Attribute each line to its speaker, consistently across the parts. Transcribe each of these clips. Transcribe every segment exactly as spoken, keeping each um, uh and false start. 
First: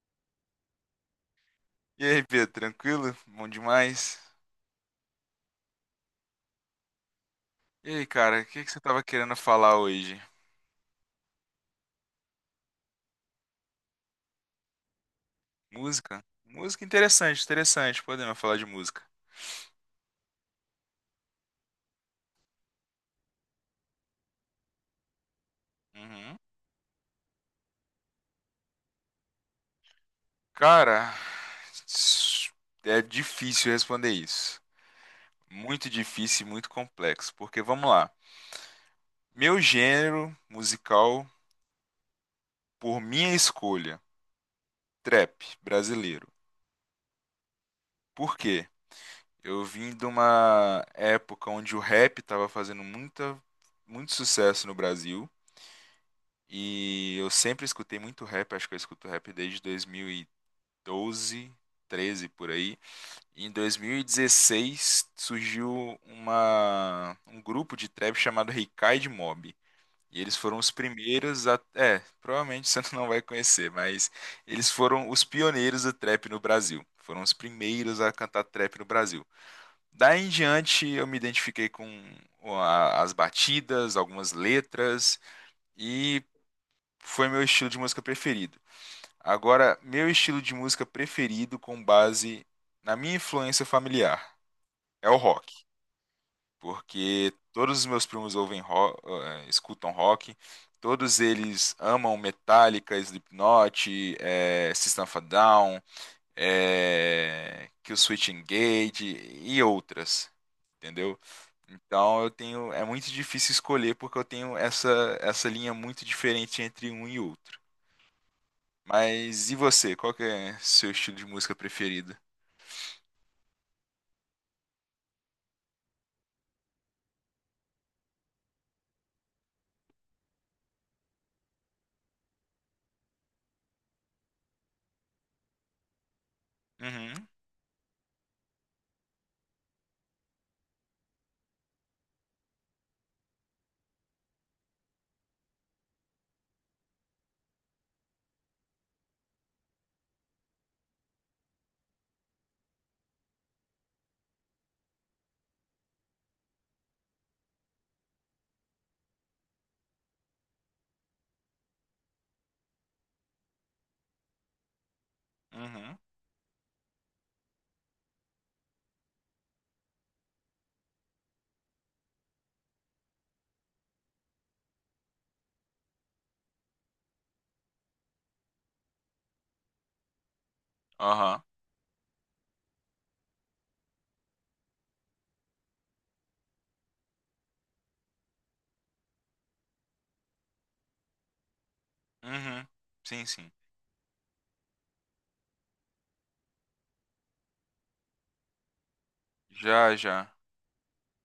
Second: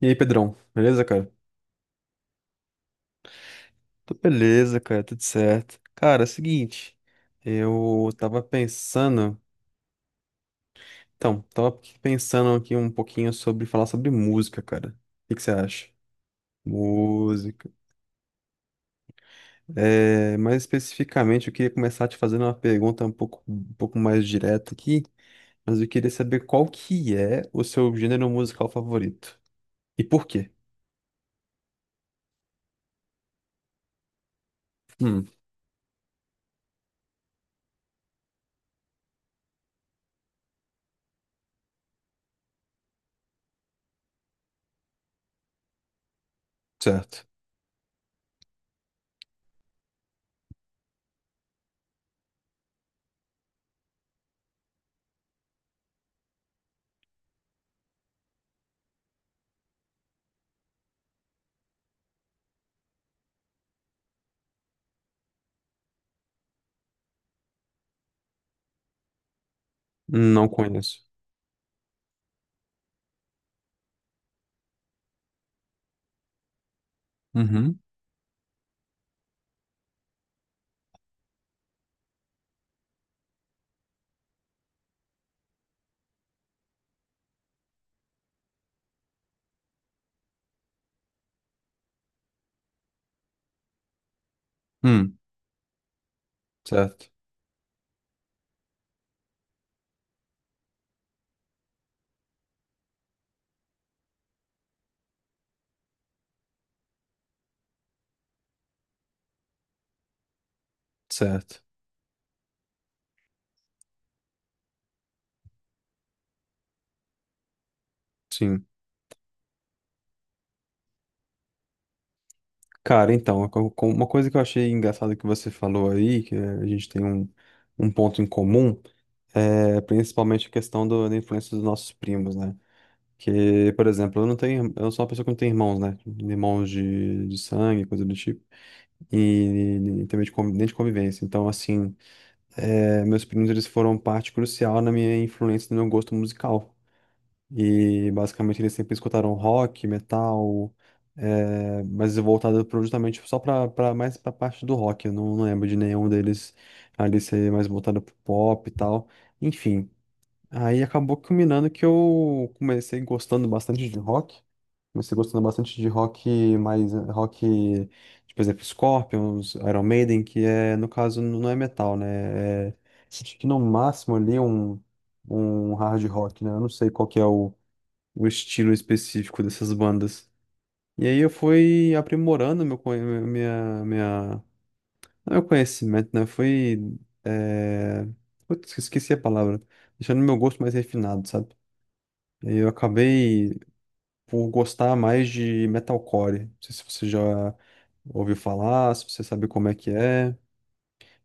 Speaker 1: E aí, Pedrão, beleza, cara?
Speaker 2: E aí, Pedro, tranquilo? Bom
Speaker 1: Tô
Speaker 2: demais.
Speaker 1: beleza, cara, tudo certo. Cara, é o seguinte,
Speaker 2: E aí,
Speaker 1: eu
Speaker 2: cara,
Speaker 1: tava
Speaker 2: o que que você tava querendo
Speaker 1: pensando.
Speaker 2: falar hoje?
Speaker 1: Então, tava aqui pensando aqui um pouquinho sobre falar sobre música, cara. O que que você acha?
Speaker 2: Música? Música interessante,
Speaker 1: Música.
Speaker 2: interessante. Podemos falar de música.
Speaker 1: É, mais especificamente, eu queria começar te fazendo uma pergunta um pouco, um pouco mais direta aqui, mas eu queria
Speaker 2: Uhum.
Speaker 1: saber qual que é o seu gênero musical favorito. E por quê?
Speaker 2: Cara, s- é difícil responder isso.
Speaker 1: Hum,
Speaker 2: Muito difícil e muito complexo. Porque vamos lá. Meu gênero musical, por minha escolha, trap brasileiro.
Speaker 1: certo.
Speaker 2: Por quê? Eu vim de uma época onde o rap estava fazendo muita, muito sucesso no Brasil. E eu sempre escutei muito rap, acho que eu escuto rap desde dois mil e doze, treze por aí. E em dois mil e dezesseis surgiu uma, um grupo de trap chamado Ricide Mob. E eles
Speaker 1: Não
Speaker 2: foram os
Speaker 1: conheço.
Speaker 2: primeiros a. É, provavelmente você não vai conhecer, mas eles foram os pioneiros do trap no Brasil. Foram os
Speaker 1: Uhum.
Speaker 2: primeiros a cantar trap no Brasil. Daí em diante eu me identifiquei com a- as batidas, algumas letras. E foi meu estilo de música preferido. Agora, meu estilo de música preferido com base na minha influência familiar é
Speaker 1: Hum,
Speaker 2: o rock,
Speaker 1: certo.
Speaker 2: porque todos os meus primos ouvem rock, escutam rock, todos eles amam Metallica, Slipknot, eh, System of a Down, eh, Kill Switch Engage e outras. Entendeu?
Speaker 1: Certo.
Speaker 2: Então eu tenho, é muito difícil escolher porque eu tenho essa, essa linha muito diferente entre um e outro.
Speaker 1: Sim.
Speaker 2: Mas e você? Qual que é seu estilo de música preferido?
Speaker 1: Cara, então, co- co- uma coisa que eu achei engraçada que você falou aí, que eh, a gente tem um, um ponto em comum, é principalmente a questão do- da influência dos nossos primos, né? Que, por exemplo, eu não tenho, eu sou uma pessoa que não tem irmãos, né? Irmãos de,
Speaker 2: Uhum,
Speaker 1: de sangue, coisa do tipo, e, e também de, convi- nem de convivência. Então, assim, eh, meus primos, eles foram parte crucial na minha influência, no meu gosto musical. E basicamente eles sempre escutaram rock, metal, eh, mas voltado pro- justamente só pra, pra mais pra parte do rock. Eu não, não lembro de nenhum deles ali ser mais voltado pro pop e tal. Enfim, aí acabou culminando que eu comecei gostando bastante de rock. Comecei gostando bastante de
Speaker 2: uhum,
Speaker 1: rock mais eh, rock, tipo, por exemplo, Scorpions, Iron Maiden, que é, no caso, n- não é metal, né? É, acho que no máximo ali um, um hard rock, né? Eu não sei qual que é o o estilo específico dessas bandas. E aí eu
Speaker 2: aham,
Speaker 1: fui aprimorando meu, conhe- minha, minha, não, é meu conhecimento, né? Fui, é... Putz, esqueci a palavra. Deixando meu gosto mais refinado, sabe? E aí
Speaker 2: uhum.
Speaker 1: eu
Speaker 2: Sim, sim.
Speaker 1: acabei por gostar mais de metalcore. Não sei se você já ouviu falar, se você sabe como é que
Speaker 2: Já, já.
Speaker 1: é.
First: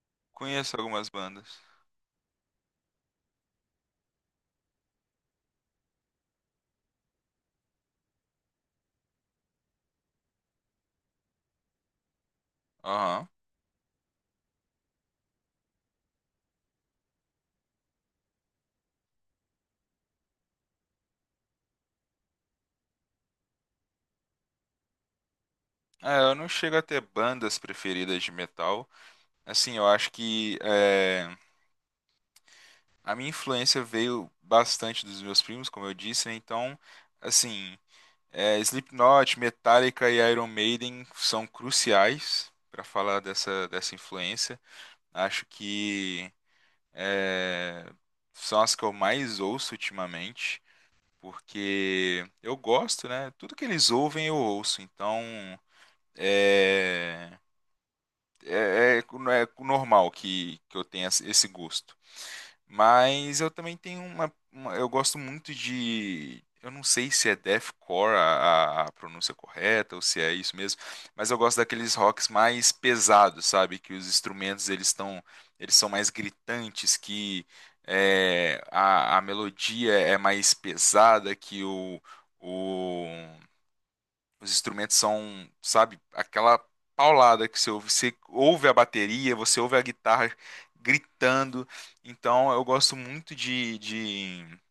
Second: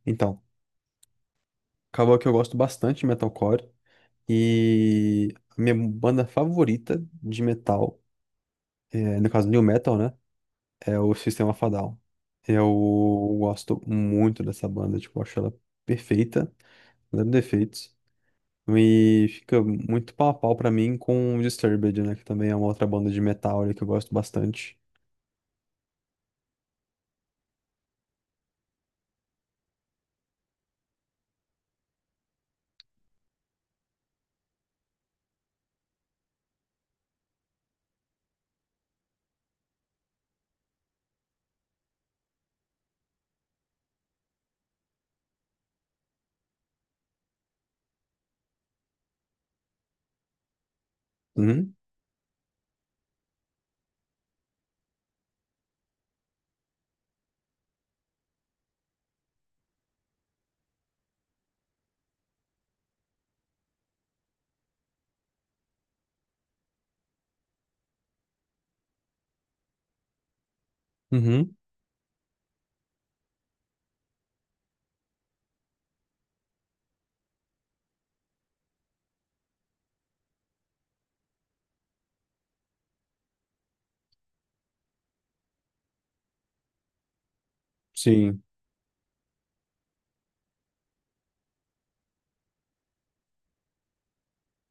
Speaker 1: Então,
Speaker 2: Conheço algumas bandas.
Speaker 1: acabou que eu gosto bastante de metalcore. E a minha banda favorita de metal, é, no caso, new metal, né? É o Sistema of a Down.
Speaker 2: Aham.
Speaker 1: Eu gosto muito dessa banda, tipo, acho ela perfeita, zero defeitos. E fica muito pau a pau pra mim com o Disturbed, né? Que também é uma outra banda de metal ali que eu gosto bastante.
Speaker 2: É, eu não chego a ter bandas preferidas de metal. Assim, eu acho que é, a minha influência veio bastante dos meus primos, como eu disse, né? Então, assim, é, Slipknot, Metallica e Iron Maiden são cruciais para falar dessa, dessa influência. Acho que é, são as que eu mais ouço ultimamente,
Speaker 1: Uhum,
Speaker 2: porque eu gosto, né? Tudo que eles ouvem eu ouço, então é, é, é, é normal que, que eu tenha esse gosto. Mas eu também tenho uma, uma- Eu gosto muito de. Eu não sei se é deathcore a, a- a pronúncia correta ou se é isso mesmo, mas eu
Speaker 1: uhum,
Speaker 2: gosto daqueles rocks mais pesados, sabe? Que os instrumentos eles estão, eles são mais gritantes, que é, a, a melodia é mais pesada, que o, o, os instrumentos são, sabe, aquela paulada que você ouve. Você
Speaker 1: sim.
Speaker 2: ouve a bateria, você ouve a guitarra gritando. Então eu gosto muito de, de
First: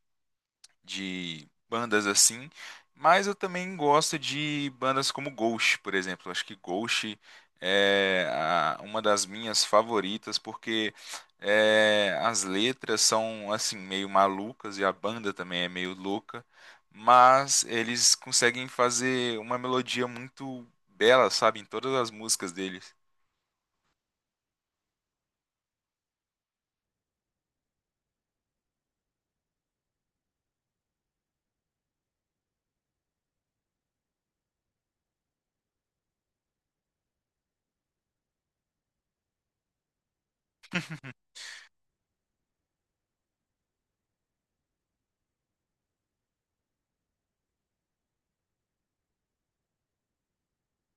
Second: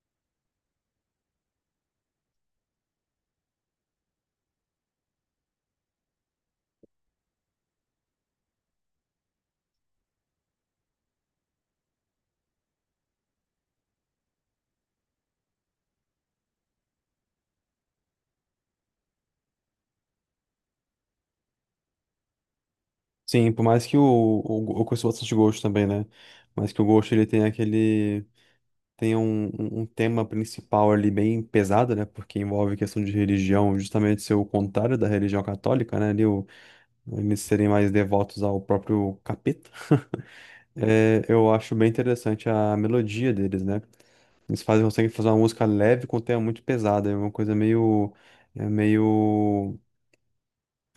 Speaker 2: de bandas assim, mas eu também gosto de bandas como Ghost, por exemplo. Acho que Ghost é a- uma das minhas favoritas porque é, as letras são assim meio malucas e a banda também é meio louca, mas eles conseguem fazer uma melodia muito bela, sabe, em todas as músicas deles.
Speaker 1: Sim, por mais que o, o, eu conheço bastante Ghost também, né? Mas que o Ghost ele tem aquele. Tem um, um um tema principal ali bem pesado, né? Porque envolve questão de religião, justamente ser o contrário da religião católica, né? Ali, eles serem mais devotos ao próprio capeta. É, eu acho bem interessante a melodia deles, né? Eles fazem, conseguem fazer uma música leve com um tema muito pesada, é uma coisa meio, é meio,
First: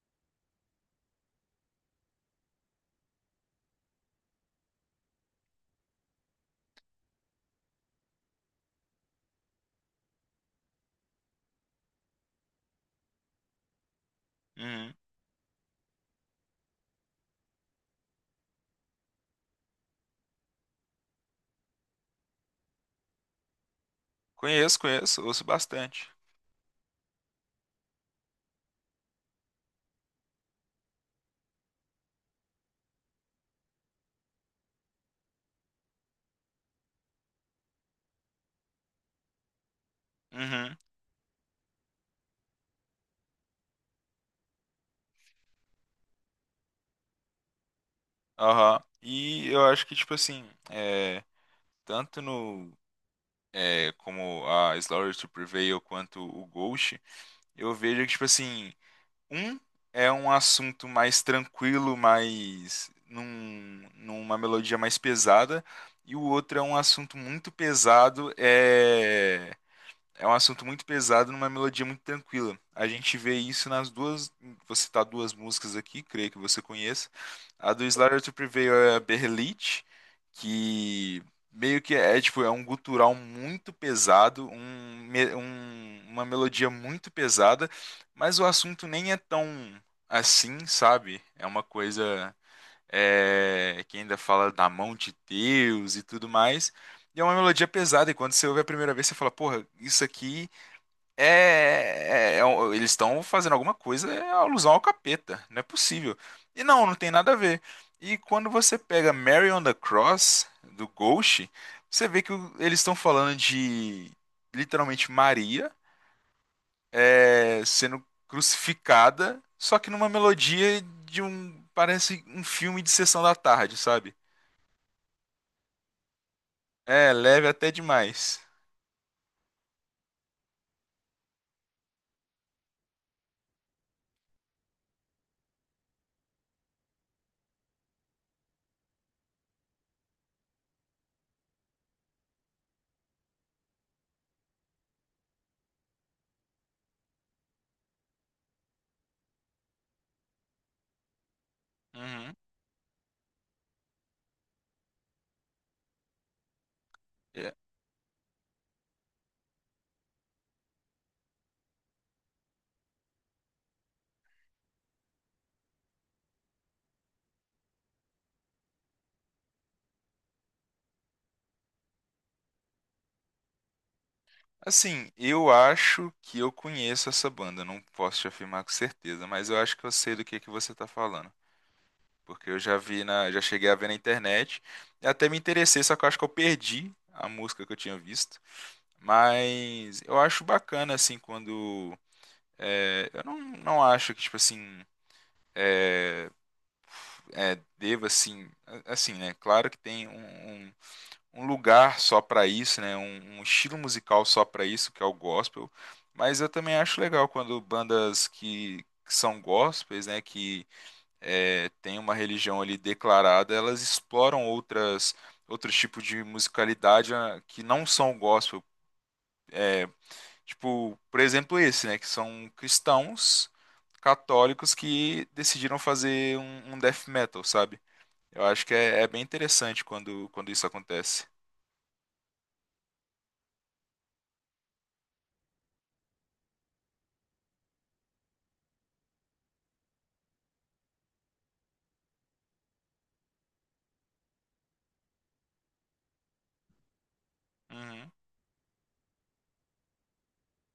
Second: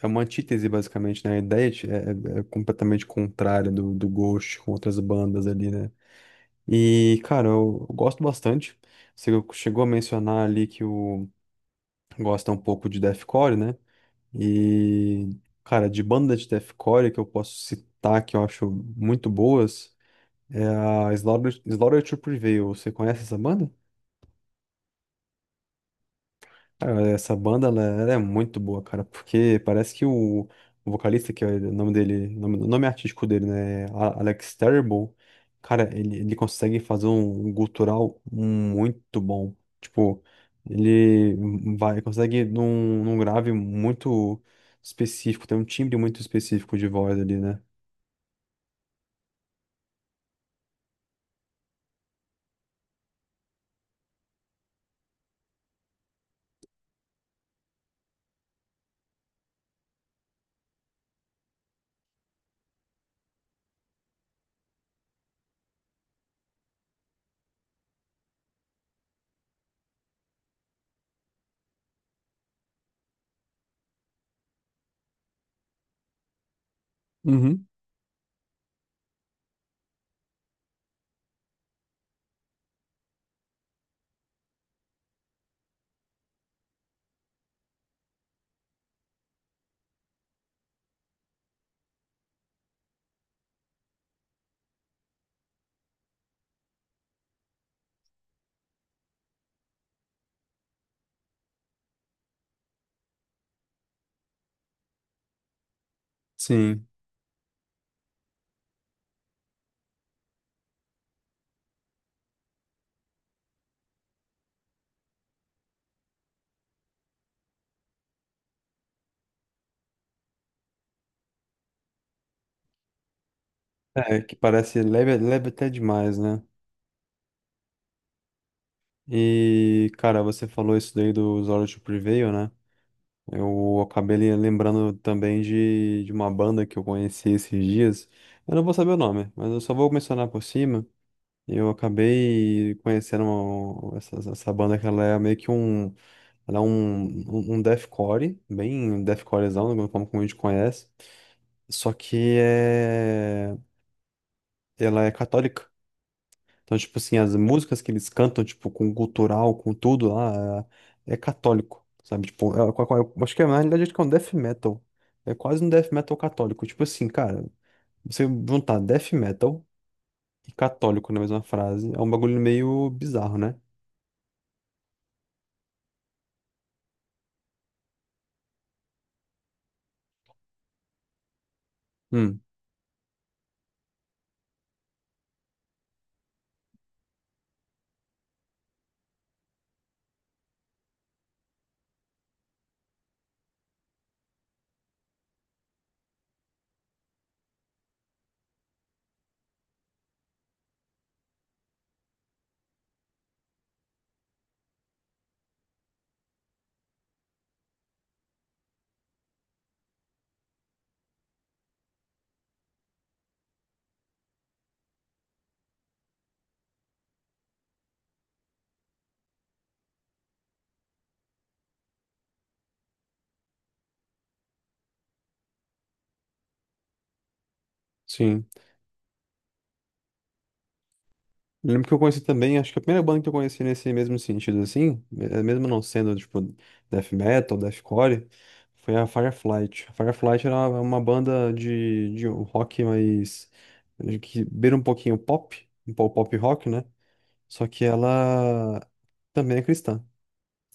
Speaker 1: é uma antítese basicamente, né? A ideia de- é, é- É completamente contrária do, do Ghost com outras bandas ali, né? E, cara, eu, eu gosto bastante. Você chegou a mencionar ali que o gosta um pouco de deathcore, né?
Speaker 2: Uhum.
Speaker 1: E, cara, de banda de deathcore que eu posso citar, que eu acho muito boas, é a Slaughter, Slaughter to Prevail. Você conhece essa banda?
Speaker 2: Conheço, conheço, ouço bastante.
Speaker 1: Cara, essa banda, né, ela é muito boa, cara, porque parece que o, o vocalista, que é o nome dele, o nome, o nome artístico dele, né, A- Alex Terrible, cara, ele, ele consegue fazer um gutural muito bom. Tipo,
Speaker 2: Uhum.
Speaker 1: ele vai, consegue num, num grave muito específico, tem um timbre muito específico de voz ali, né?
Speaker 2: Aham. E eu acho que, tipo assim, é, tanto no é, como a Slaughter to Prevail quanto o Ghost, eu vejo que, tipo assim, um é um assunto mais tranquilo, mais num, numa melodia mais pesada, e o outro é um assunto muito pesado, é é um assunto muito pesado numa melodia muito tranquila. A gente vê isso nas duas. Vou citar duas músicas aqui, creio que você conheça.
Speaker 1: Uhum.
Speaker 2: A do Slaughter to Prevail é a Berrelit, que meio que é tipo é um gutural muito pesado, um, me- um- uma melodia muito pesada, mas o assunto nem é tão assim, sabe? É uma coisa é, que ainda fala da mão de Deus e tudo mais. E é uma melodia pesada, e quando você ouve a primeira vez, você fala, porra, isso aqui é. é- é um- eles estão fazendo alguma coisa, é alusão ao capeta, não é possível. E não,
Speaker 1: Sim.
Speaker 2: não tem nada a ver. E quando você pega Mary on the Cross, do Ghost, você vê que o- eles estão falando de literalmente Maria é, sendo crucificada, só que numa melodia de um. Parece um filme de sessão da tarde, sabe?
Speaker 1: É, que parece leve, leve até demais, né?
Speaker 2: É, leve até demais.
Speaker 1: E, cara, você falou isso daí do Zora to Prevail, né? Eu acabei le- lembrando também de, de uma banda que eu conheci esses dias. Eu não vou saber o nome, mas eu só vou mencionar por cima. Eu acabei conhecendo uma- essa, essa banda que ela é meio que um, ela é um, um um deathcore, bem deathcorezão, como como a gente conhece. Só
Speaker 2: Uhum.
Speaker 1: que é, ela é católica. Então, tipo assim, as
Speaker 2: É.
Speaker 1: músicas que eles cantam, tipo, com gutural, com tudo lá, é, é católico, sabe? Tipo, é- é- eu acho que é, na realidade acho que é um death metal. É quase um death metal católico. Tipo assim, cara, você juntar death metal e católico na mesma frase é um bagulho meio bizarro, né?
Speaker 2: Assim, eu acho que eu conheço essa banda, não posso te afirmar com certeza, mas eu acho que eu sei do que que você tá falando,
Speaker 1: Hum,
Speaker 2: porque eu já vi na, já cheguei a ver na internet, e até me interessei, só que eu acho que eu perdi a música que eu tinha visto, mas eu acho bacana assim quando é, eu não, não acho que tipo assim é, deva assim a- assim né claro que tem um, um um lugar só para isso, né? Um, um estilo musical só para isso, que é o gospel. Mas eu também acho legal quando bandas que, que são gospels, né? Que é, tem uma religião ali declarada, elas exploram outras outros tipos de musicalidade ah, que não são o gospel. Tipo, por exemplo, esse, né? Que são cristãos católicos que decidiram fazer um, um death metal, sabe? Eu
Speaker 1: sim.
Speaker 2: acho que é, é bem interessante quando, quando isso acontece.
Speaker 1: Eu lembro que eu conheci também, acho que a primeira banda que eu conheci nesse mesmo sentido, assim, eh, mesmo não sendo, tipo, death metal, deathcore, foi a Fireflight. A Fireflight era uma uma banda de, de um rock mais, que beira um pouquinho pop, um pouco pop rock, né? Só que
Speaker 2: Uhum,
Speaker 1: ela também é cristã.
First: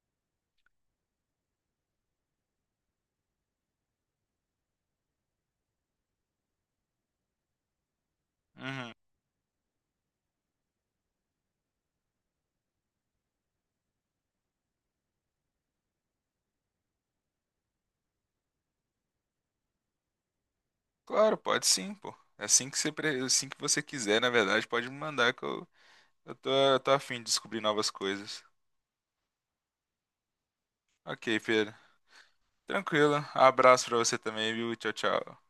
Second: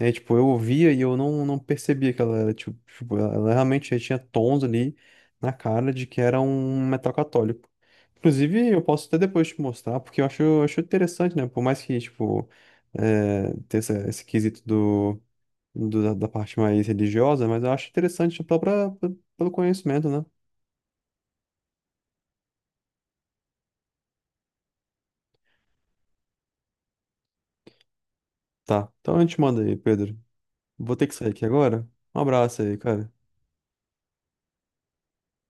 Speaker 1: É, tipo, eu ouvia e eu não, não percebia que ela era, tipo, tipo, ela ela realmente já tinha tons ali na cara de que era um metal católico. Inclusive, eu
Speaker 2: uhum.
Speaker 1: posso até depois te mostrar, porque eu acho, eu acho interessante, né? Por mais que, tipo, é, ter essa- esse quesito do, do- da, da parte mais religiosa, mas eu acho interessante pela, pra- pe- pelo conhecimento, né?
Speaker 2: Claro, pode sim, pô. É assim que você, pre- é assim que você quiser, na verdade, pode me mandar que eu, eu tô, eu tô a fim de descobrir novas coisas.
Speaker 1: Tá, então a gente manda aí, Pedro. Vou ter que sair
Speaker 2: Ok,
Speaker 1: aqui
Speaker 2: Pedro.
Speaker 1: agora. Um abraço aí, cara.
Speaker 2: Tranquilo. Abraço pra você também, viu? Tchau, tchau.